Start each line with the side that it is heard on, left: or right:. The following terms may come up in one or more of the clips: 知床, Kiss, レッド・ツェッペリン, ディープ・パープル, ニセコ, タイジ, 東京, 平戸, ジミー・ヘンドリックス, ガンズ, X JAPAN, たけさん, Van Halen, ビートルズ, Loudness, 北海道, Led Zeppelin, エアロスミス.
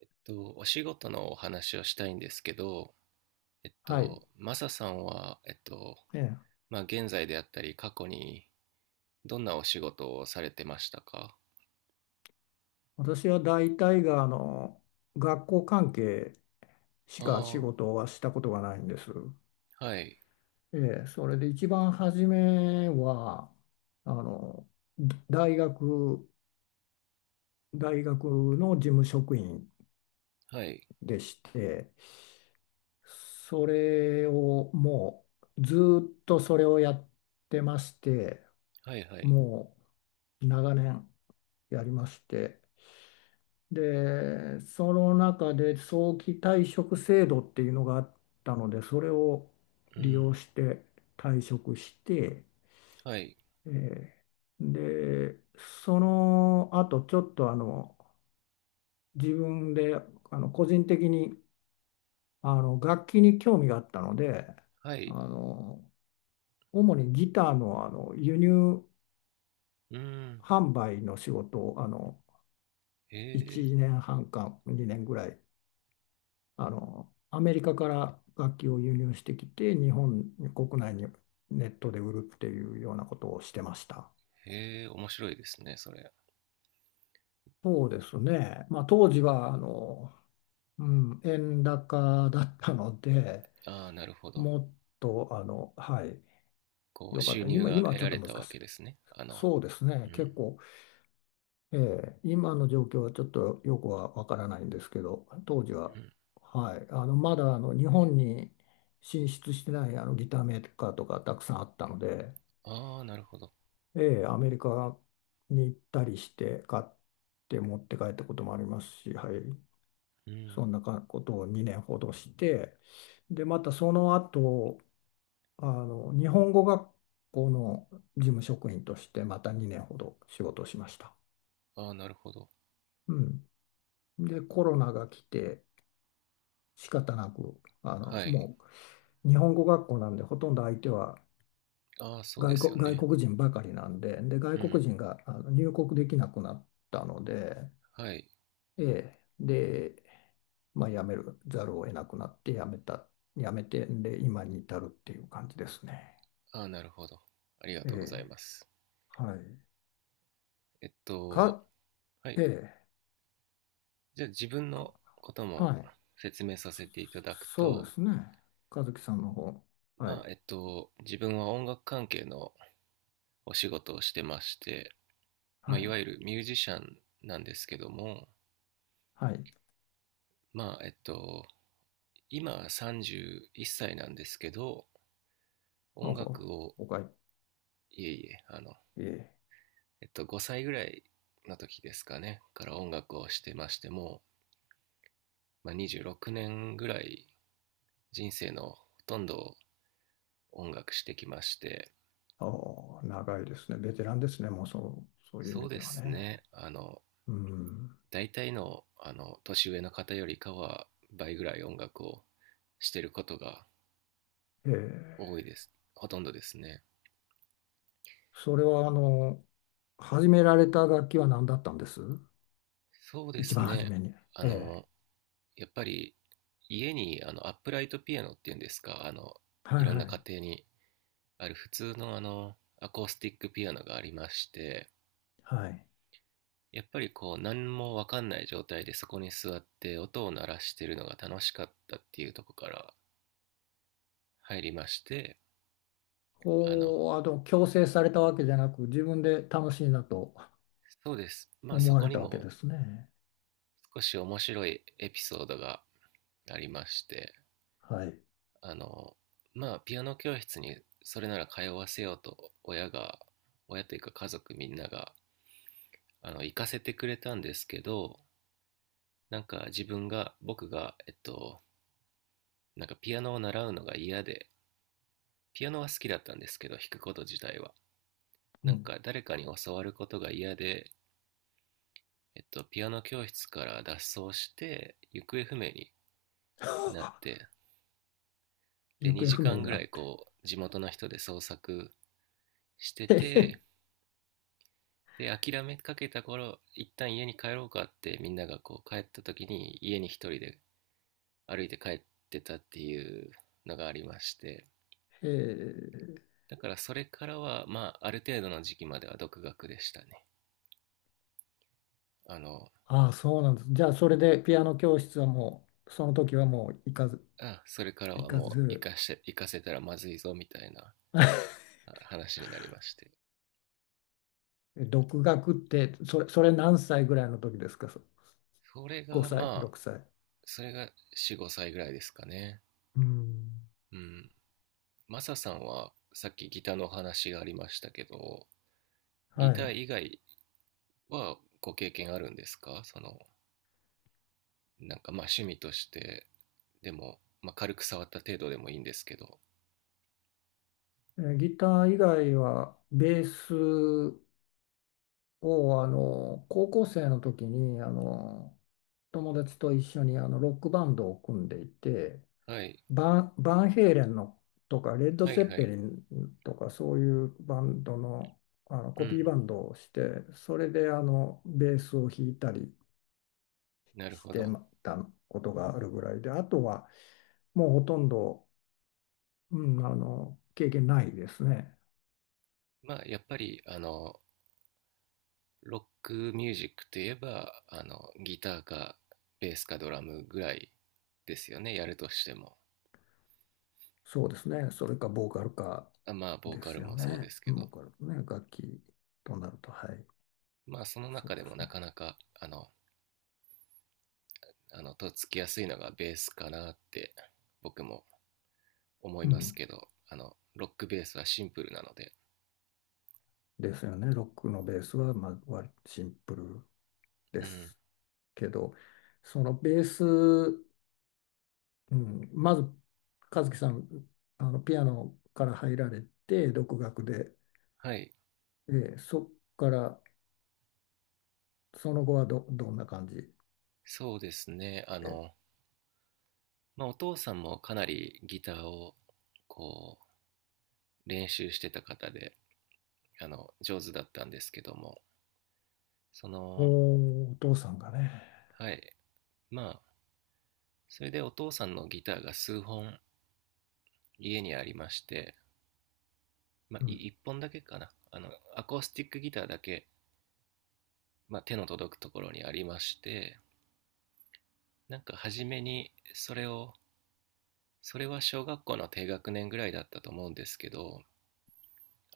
right: お仕事のお話をしたいんですけど、
left: はい。
right: マサさんは、
left: ええ、
right: まあ、現在であったり、過去にどんなお仕事をされてましたか？
left: 私は大体が学校関係しか仕
right: あ
left: 事はしたことがないんです。
right: あ、はい、
left: ええ、それで一番初めはあの大学、大学の事務職員
right: はい、
left: でして、それをもうずっとそれをやってまして、
right: はい、はい、
left: もう長年やりまして、で、その中で早期退職制度っていうのがあったので、それを
right: う
left: 利用
right: ん、
left: して退職して、
right: はい、
left: えーで、その後ちょっと自分で個人的に楽器に興味があったので、
right: は
left: あ
right: い、
left: の主にギターの、輸入
right: うん、
left: 販売の仕事を
right: へえ、
left: 1年半か2年ぐらいアメリカから楽器を輸入してきて日本国内にネットで売るっていうようなことをしてました。
right: へえ、面白いですね、それ。
left: そうですね。まあ、当時は円高だったので、
right: ああ、なるほど。
left: もっとはい、
right: こう、
left: よかっ
right: 収
left: た。
right: 入
left: 今、
right: が
left: 今は
right: 得
left: ちょ
right: ら
left: っと
right: れ
left: 難
right: たわ
left: しい。
right: けですね。
left: そうです
right: う
left: ね、
right: ん、
left: 結構、ええ、今の状況はちょっとよくはわからないんですけど、当時
right: う
left: は、
right: ん、
left: はい、まだ日本に進出してないギターメーカーとかたくさんあったので。
right: ああ、なるほど。
left: ええ、アメリカに行ったりして買って持って帰ったこともありますし、はい、
right: うん、
left: そんなかことを2年ほどして、で、またその後、日本語学校の事務職員としてまた2年ほど仕事をしました。
right: ああ、なるほど。
left: うん。で、コロナが来て仕方なく、
right: はい、
left: もう日本語学校なんでほとんど相手は
right: ああ、そうで
left: 外
right: すよ
left: 国、外
right: ね。
left: 国人ばかりなんで、で、外
right: うん、
left: 国人が入国できなくなったので、
right: はい。
left: ええ、で、まあ、辞めるざるを得なくなって辞めて、で、今に至るっていう感じですね。
right: ああ、なるほど。ありが
left: え
right: とうござい
left: え、
right: ます。
left: はい。
right: えっと、
left: か、
right: は
left: え
right: い。
left: え、
right: じゃあ自分
left: か、
right: のことも
left: はい。
right: 説明させていただく
left: そそうで
right: と、
left: すね。和樹さんの方。は
right: ま
left: い。
right: あ、自分は音楽関係のお仕事をしてまして、
left: は
right: まあ、い
left: い。
right: わゆるミュージシャンなんですけども、
left: はい。
right: まあ、今31歳なんですけど、
left: あ
right: 音楽
left: あ、
right: を、
left: おかい。
right: いえいえ、
left: ええ。
right: 5歳ぐらいの時ですかね、から音楽をしてましても、まあ、26年ぐらい人生のほとんどを音楽してきまして、
left: ああ、長いですね。ベテランですね。もうそういう意
right: そう
left: 味
right: で
left: では
right: す
left: ね。
right: ね、
left: うん。
right: 大体の、年上の方よりかは倍ぐらい音楽をしてることが
left: ええ。
right: 多いです。ほとんどですね。
left: それは、始められた楽器は何だったんです、
right: そうで
left: 一
right: す
left: 番初
right: ね、
left: めに。
right: あ
left: ええ。
right: の、やっぱり家にアップライトピアノっていうんですか、
left: は
right: い
left: い
right: ろん
left: は
right: な家
left: い。
right: 庭にある普通のアコースティックピアノがありまして、
left: はい。
right: やっぱりこう何も分かんない状態でそこに座って音を鳴らしてるのが楽しかったっていうところから入りまして、あの、
left: こう、強制されたわけじゃなく、自分で楽しいなと
right: そうです。まあ
left: 思
right: そ
left: わ
right: こ
left: れ
right: に
left: たわけ
right: も
left: ですね。
right: 少し面白いエピソードがありまして、
left: はい。
right: あの、まあピアノ教室にそれなら通わせようと親が、親というか家族みんなが、行かせてくれたんですけど、なんか自分が、僕が、なんかピアノを習うのが嫌で、ピアノは好きだったんですけど、弾くこと自体は。
left: う
right: なん
left: ん。
right: か誰かに教わることが嫌で、ピアノ教室から脱走して行方不明になっ て、で
left: 行方
right: 2
left: 不
right: 時
left: 明
right: 間
left: に
right: ぐ
left: な
right: らい
left: って。
right: こう地元の人で捜索してて、 で諦めかけた頃一旦家に帰ろうかってみんながこう帰った時に家に一人で歩いて帰ってたっていうのがありまして。
left: えー、
right: だからそれからはまあある程度の時期までは独学でしたね。あの
left: ああ、そうなんです。じゃあ、それでピアノ教室はもう、その時はもう行かず、
right: それから
left: 行
right: は
left: か
right: もう
left: ず、
right: 行かせたらまずいぞみたいな 話になりまして。
left: 独学って、それ何歳ぐらいの時ですか、そ
right: それ
left: ?5
right: が
left: 歳、
right: まあ
left: 6歳。
right: それが45歳ぐらいですかね。
left: うん。
right: うん。マサさんはさっきギターのお話がありましたけど、
left: は
right: ギター
left: い。
right: 以外はご経験あるんですか？その、なんかまあ趣味として、でも、まあ軽く触った程度でもいいんですけど。
left: えー、ギター以外は、ベースを高校生の時に友達と一緒にロックバンドを組んでいて、
right: はい、
left: バンヘイレンのとかレッド・
right: はい
left: ゼッ
right: は
left: ペ
right: い。
left: リンとかそういうバンドの、
right: う
left: コピー
right: ん、
left: バンドをして、それでベースを弾いたり
right: なる
left: し
right: ほ
left: て
right: ど。
left: たことがあるぐらいで、あとはもうほとんど、うん、経験ないですね。
right: まあやっぱり、ロックミュージックといえば、ギターかベースかドラムぐらいですよね、やるとしても。
left: そうですね。それかボーカルか
right: まあボー
left: で
right: カル
left: すよ
right: もそうで
left: ね。
right: すけ
left: ボ
right: ど。
left: ーカルね、楽器となると、はい、
right: まあその
left: そう
right: 中で
left: で
right: も
left: す
right: な
left: ね。
right: かなか、とっつきやすいのがベースかなって僕も思い
left: う
right: ま
left: ん、
right: すけど、ロックベースはシンプルなので。
left: ですよね。ロックのベースは、まあ、割とシンプル
right: う
left: で
right: ん。
left: すけど、そのベース、うん、まず、和樹さん、ピアノから入られて、独学で、
right: はい。
left: そこから、その後はどんな感じ
right: そうですね、
left: で。
right: まあ、お父さんもかなりギターをこう練習してた方で、上手だったんですけども。その
left: おー、お父さんがね。
right: はい。まあそれでお父さんのギターが数本家にありまして、まあ、
left: うん。
right: 1本だけかな、アコースティックギターだけ、まあ、手の届くところにありまして。なんか初めにそれを、それは小学校の低学年ぐらいだったと思うんですけど、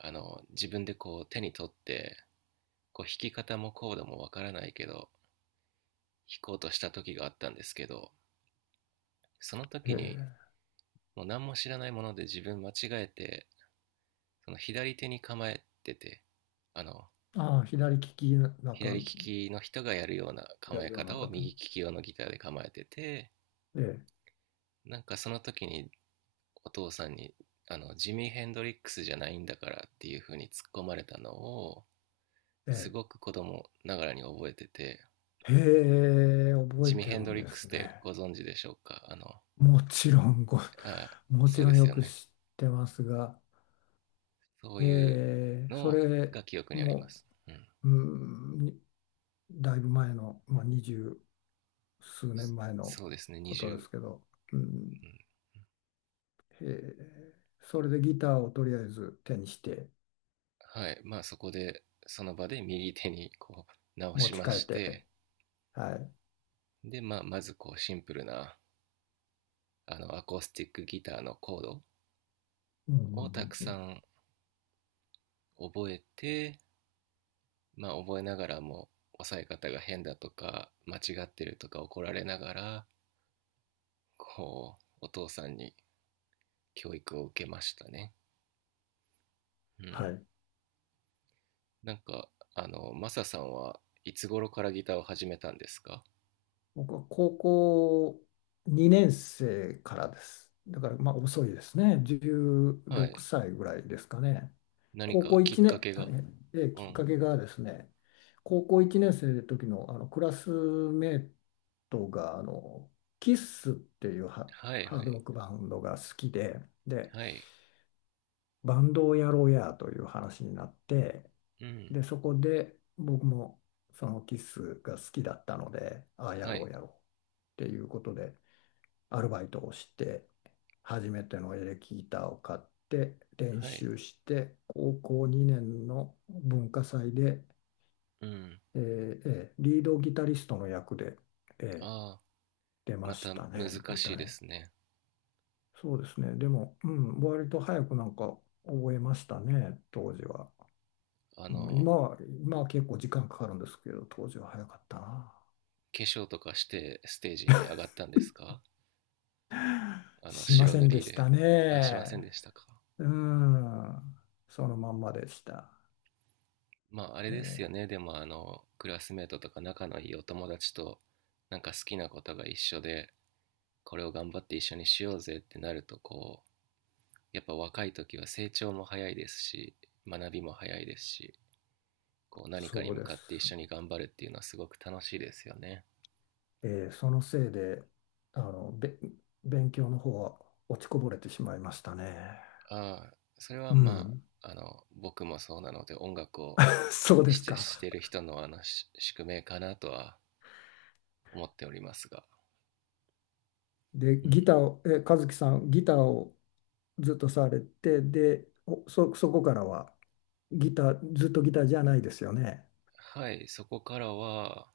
right: 自分でこう手に取って、こう弾き方もコードもわからないけど弾こうとした時があったんですけど。その
left: へ
right: 時に
left: え。
right: もう何も知らないもので自分間違えて、その左手に構えてて、あの
left: ああ、左利き
right: 左利きの人がやるような
left: や
right: 構
left: る
right: え
left: ような
right: 方を
left: 方。
right: 右利き用のギターで構えてて、
left: ええ、
right: なんかその時にお父さんにジミー・ヘンドリックスじゃないんだからっていう風に突っ込まれたのを
left: え
right: す
left: え。
right: ごく子供ながらに覚えてて。
left: へえ、覚
right: ジ
left: え
right: ミー・
left: て
right: ヘン
left: る
right: ド
left: ん
right: リッ
left: で
right: クス
left: す
right: って
left: ね。
right: ご存知でしょうか？
left: もちろんご、
right: あ
left: もち
right: そう
left: ろ
right: で
left: ん
right: す
left: よ
right: よ
left: く
right: ね、
left: 知ってますが、
right: そう
left: え
right: いう
left: え、そ
right: の
left: れ
right: が記憶にありま
left: も、
right: す、うん、
left: うん、にだいぶ前の、まあ、二十数年前の
right: そうですね
left: こ
right: 20、
left: と
right: う
left: で
right: ん、
left: すけど、うん、へえ、それでギターをとりあえず手にして
right: はい。まあそこでその場で右手にこう直
left: 持
right: し
left: ち
right: ま
left: 帰っ
right: し
left: て、
right: て。
left: はい。
right: で、まあ、まずこうシンプルなアコースティックギターのコード
left: うんうん。う
right: をた
left: ん
right: く
left: う
right: さ
left: ん。
right: ん覚えて、まあ覚えながらも抑え方が変だとか間違ってるとか怒られながら、こうお父さんに教育を受けましたね。う
left: は
right: ん。
left: い。
right: なんかマサさんはいつ頃からギターを始めたんですか？
left: 僕は高校2年生からです。だからまあ遅いですね。
right: は
left: 16
right: い。
left: 歳ぐらいですかね。
right: 何
left: 高校
right: かきっ
left: 1
right: か
left: 年、
right: け
left: あ
right: が。
left: ええ、
right: う
left: きっ
right: ん。
left: かけがですね、高校1年生の時の、あのクラスメートがキッスっていう
right: はい
left: ハ
right: は
left: ードロ
right: い
left: ックバンドが好きで、で、
right: はい。
left: バンドをやろうやという話になって、
right: うん。
left: で、そこで僕もそのキスが好きだったので、ああや
right: は
left: ろ
right: い
left: うやろうっていうことで、アルバイトをして、初めてのエレキギターを買って、練
right: はい。
left: 習して、高校2年の文化祭で、
right: うん。
left: リードギタリストの役で、えー
right: ああ、
left: 出ま
right: また
left: した
right: 難
left: ね、舞
right: しいで
left: 台。
right: すね。
left: そうですね、でも、うん、割と早くなんか覚えましたね、当時は。
right: あ
left: うん、
right: の
left: 今は結構時間かかるんですけど、当時は早かったな。
right: 化粧とかしてステージに上がったんですか？
left: しま
right: 白
left: せ
right: 塗
left: んで
right: り
left: し
right: で。
left: た
right: しません
left: ね。
right: でしたか？
left: うん、そのまんまでした。
right: まああれですよ
left: え
right: ね、
left: え、
right: でもクラスメートとか仲のいいお友達となんか好きなことが一緒で、これを頑張って一緒にしようぜってなると、こうやっぱ若い時は成長も早いですし、学びも早いですし、こう何かに
left: そう
right: 向
left: で
right: かって一
left: す。
right: 緒に頑張るっていうのはすごく楽しいですよね。
left: ええ、そのせいで、あの、べ、勉強の方は落ちこぼれてしまいましたね。
right: ああそれは
left: う
right: ま
left: ん、
right: あ僕もそうなので、音楽を
left: そうですか。
right: してる人の宿命かなとは思っておりますが、
left: で、
right: う
left: ギ
right: ん、
left: ターを、え、和樹さん、ギターをずっとされて、で、そこからは、ギター、ずっとギターじゃないですよね。
right: はい、そこからは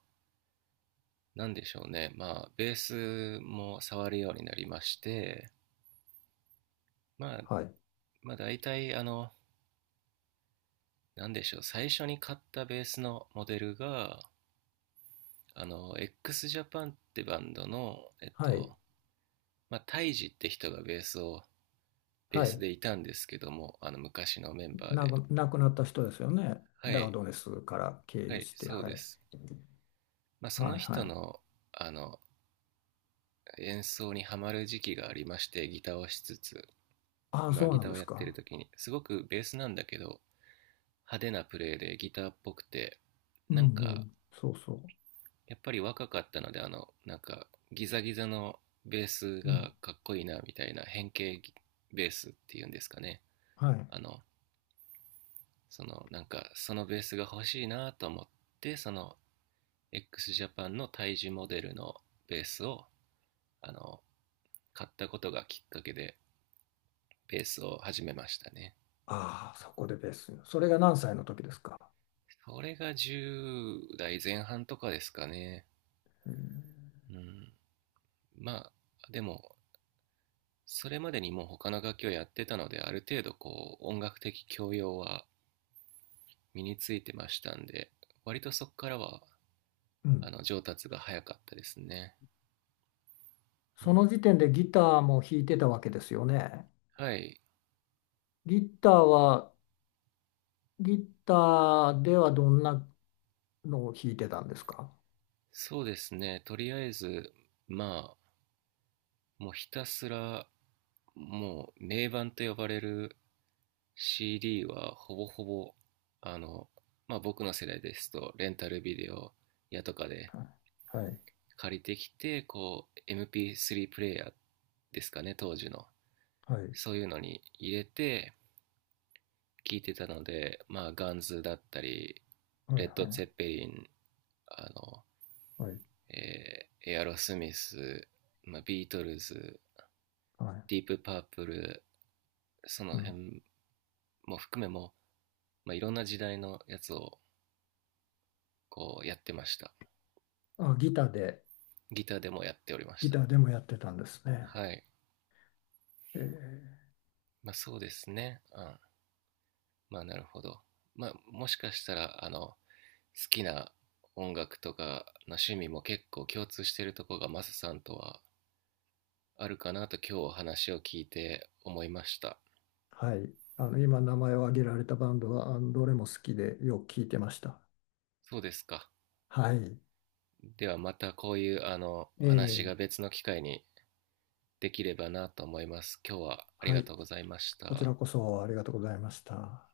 right: なんでしょうね。まあ、ベースも触るようになりまして、まあ、
left: はい。
right: まあ、大体、なんでしょう、最初に買ったベースのモデルが、あの、XJAPAN ってバンドの、
left: はい。
right: まあ、タイジって人がベースを、ベ
left: は
right: ース
left: い。
right: でいたんですけども、昔のメンバー
left: な
right: で。
left: く、亡くなった人ですよね。
right: は
left: ラウ
right: い、
left: ドネスから経
right: は
left: 由
right: い、
left: して、
right: そう
left: は
right: で
left: い。
right: す。まあ、その
left: はいは
right: 人
left: い。
right: の、あの、演奏にハマる時期がありまして、ギターをしつつ、
left: ああ、
right: まあ、
left: そう
right: ギ
left: なん
right: ター
left: で
right: を
left: す
right: やって
left: か。
right: る時に、すごくベースなんだけど、派手なプレーでギターっぽくて、
left: うん
right: なん
left: う
right: か、
left: ん。そうそ
right: やっぱり若かったので、ギザギザのベース
left: う。うん。
right: がかっこいいな、みたいな変形ベースっていうんですかね。
left: はい。
right: あの、そのベースが欲しいなと思って、その、x ジャパンの胎児モデルのベースを、あの、買ったことがきっかけで、ベースを始めましたね。
left: ああ、そこでベース。それが何歳の時ですか。
right: それが10代前半とかですかね。
left: うん
right: うん。まあ、でも、それまでにもう他の楽器をやってたので、ある程度こう音楽的教養は身についてましたんで、割とそこからは
left: うん。
right: 上達が早かったですね。う
left: そ
right: ん、
left: の時点でギターも弾いてたわけですよね。
right: はい、
left: ギターは、ギターではどんなのを弾いてたんですか。
right: そうですね。とりあえず、まあ、もうひたすら、もう名盤と呼ばれる CD はほぼほぼ、あの、まあ僕の世代ですと、レンタルビデオやとかで
left: はい。はい。
right: 借りてきて、こう、MP3 プレイヤーですかね、当時の。
left: はい。
right: そういうのに入れて聴いてたので、まあ、ガンズだったり、
left: は
right: レ
left: い。
right: ッ
left: は
right: ド・ツェッ
left: い。
right: ペリン、あの、
left: はい。
right: エアロスミス、まあ、ビートルズ、
left: はい。
right: ディープ・パープル、その
left: うん。
right: 辺も含めも、まあ、いろんな時代のやつをこうやってました。
left: あ、ギターで、
right: ギターでもやっておりまし
left: ギ
right: た。
left: ターでもやってたんですね。
right: はい。
left: えー、
right: まあそうですね。うん。まあ、なるほど。まあ、もしかしたら、好きな音楽とかの趣味も結構共通しているところがマサさんとはあるかなと今日お話を聞いて思いました。
left: はい。あの、今名前を挙げられたバンドは、あの、どれも好きでよく聞いてました。
right: そうですか。
left: はい。
right: ではまたこういうあの
left: え
right: 話
left: ー、
right: が別の機会にできればなと思います。今日はあり
left: は
right: が
left: い。
right: とうございまし
left: こちら
right: た。
left: こそありがとうございました。